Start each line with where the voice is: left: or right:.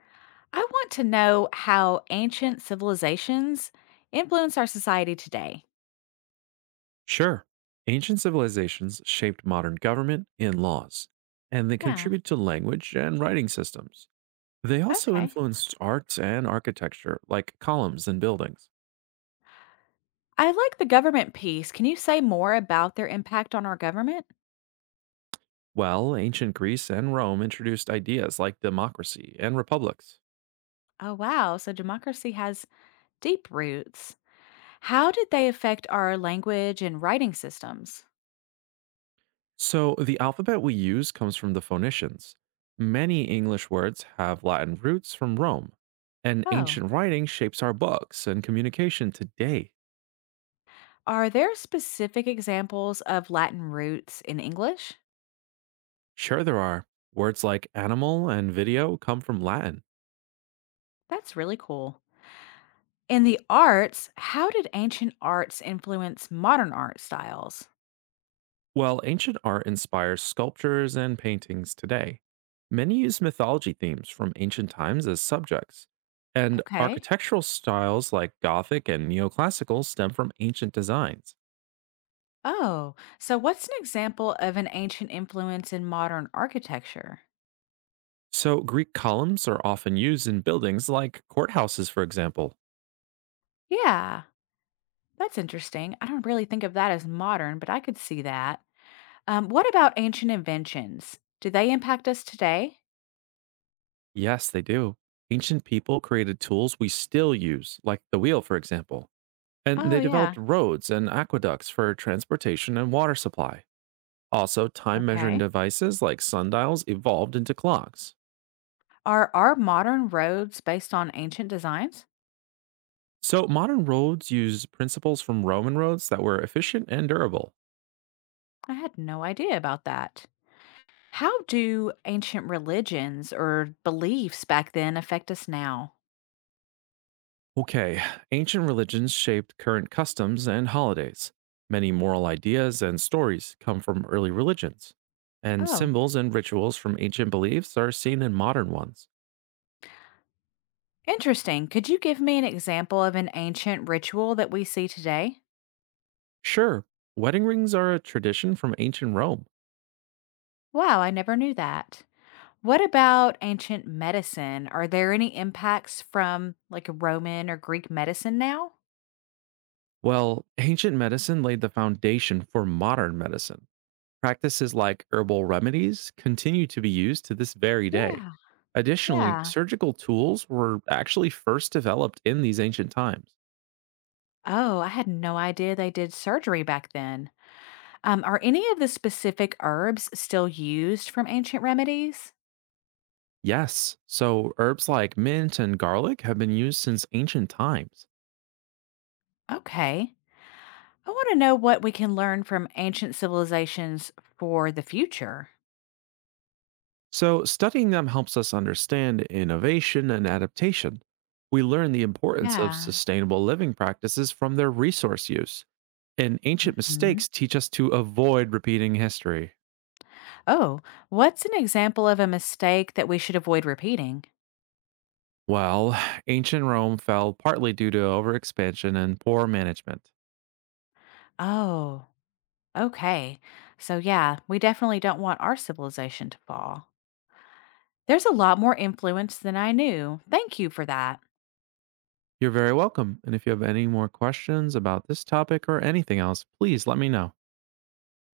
left: I want to know how ancient civilizations influence our society today.
right: Sure. Ancient civilizations shaped modern government and laws, and they
left: Yeah,
right: contribute to language and writing systems. They also
left: okay.
right: influenced art and architecture, like columns and buildings,
left: I like the government piece. Can you say more about their impact on our government?
right: while ancient Greece and Rome introduced ideas like democracy and republics.
left: Oh, wow. So democracy has deep roots. How did they affect our language and writing systems?
right: So the alphabet we use comes from the Phoenicians. Many English words have Latin roots from Rome, and
left: Oh,
right: ancient writing shapes our books and communication today.
left: are there specific examples of Latin roots in English?
right: Sure, there are. Words like animal and video come from Latin,
left: That's really cool. In the arts, how did ancient arts influence modern art styles?
right: while ancient art inspires sculptures and paintings today. Many use mythology themes from ancient times as subjects, and
left: Okay.
right: architectural styles like Gothic and neoclassical stem from ancient designs.
left: Oh, so what's an example of an ancient influence in modern architecture?
right: So, Greek columns are often used in buildings like courthouses, for example.
left: Yeah, that's interesting. I don't really think of that as modern, but I could see that. What about ancient inventions? Do they impact us today?
right: Yes, they do. Ancient people created tools we still use, like the wheel, for example, and they
left: Oh, yeah.
right: developed roads and aqueducts for transportation and water supply. Also, time measuring
left: Okay.
right: devices like sundials evolved into clocks.
left: Are our modern roads based on ancient designs?
right: So, modern roads use principles from Roman roads that were efficient and durable.
left: I had no idea about that. How do ancient religions or beliefs back then affect us now?
right: Okay, ancient religions shaped current customs and holidays. Many moral ideas and stories come from early religions, and
left: Oh.
right: symbols and rituals from ancient beliefs are seen in modern ones.
left: Interesting. Could you give me an example of an ancient ritual that we see today?
right: Sure, wedding rings are a tradition from ancient Rome.
left: Wow, I never knew that. What about ancient medicine? Are there any impacts from like Roman or Greek medicine now?
right: Well, ancient medicine laid the foundation for modern medicine. Practices like herbal remedies continue to be used to this very day.
left: Yeah,
right: Additionally,
left: yeah.
right: surgical tools were actually first developed in these ancient times.
left: Oh, I had no idea they did surgery back then. Are any of the specific herbs still used from ancient remedies?
right: Yes, so herbs like mint and garlic have been used since ancient times.
left: Okay. I want to know what we can learn from ancient civilizations for the future.
right: So, studying them helps us understand innovation and adaptation. We learn the importance of
left: Yeah.
right: sustainable living practices from their resource use. And ancient mistakes teach us to avoid repeating history.
left: Oh, what's an example of a mistake that we should avoid repeating?
right: Well, ancient Rome fell partly due to overexpansion and poor management.
left: Oh, okay. So, yeah, we definitely don't want our civilization to fall. There's a lot more influence than I knew. Thank you for that.
right: You're very welcome. And if you have any more questions about this topic or anything else, please let me know.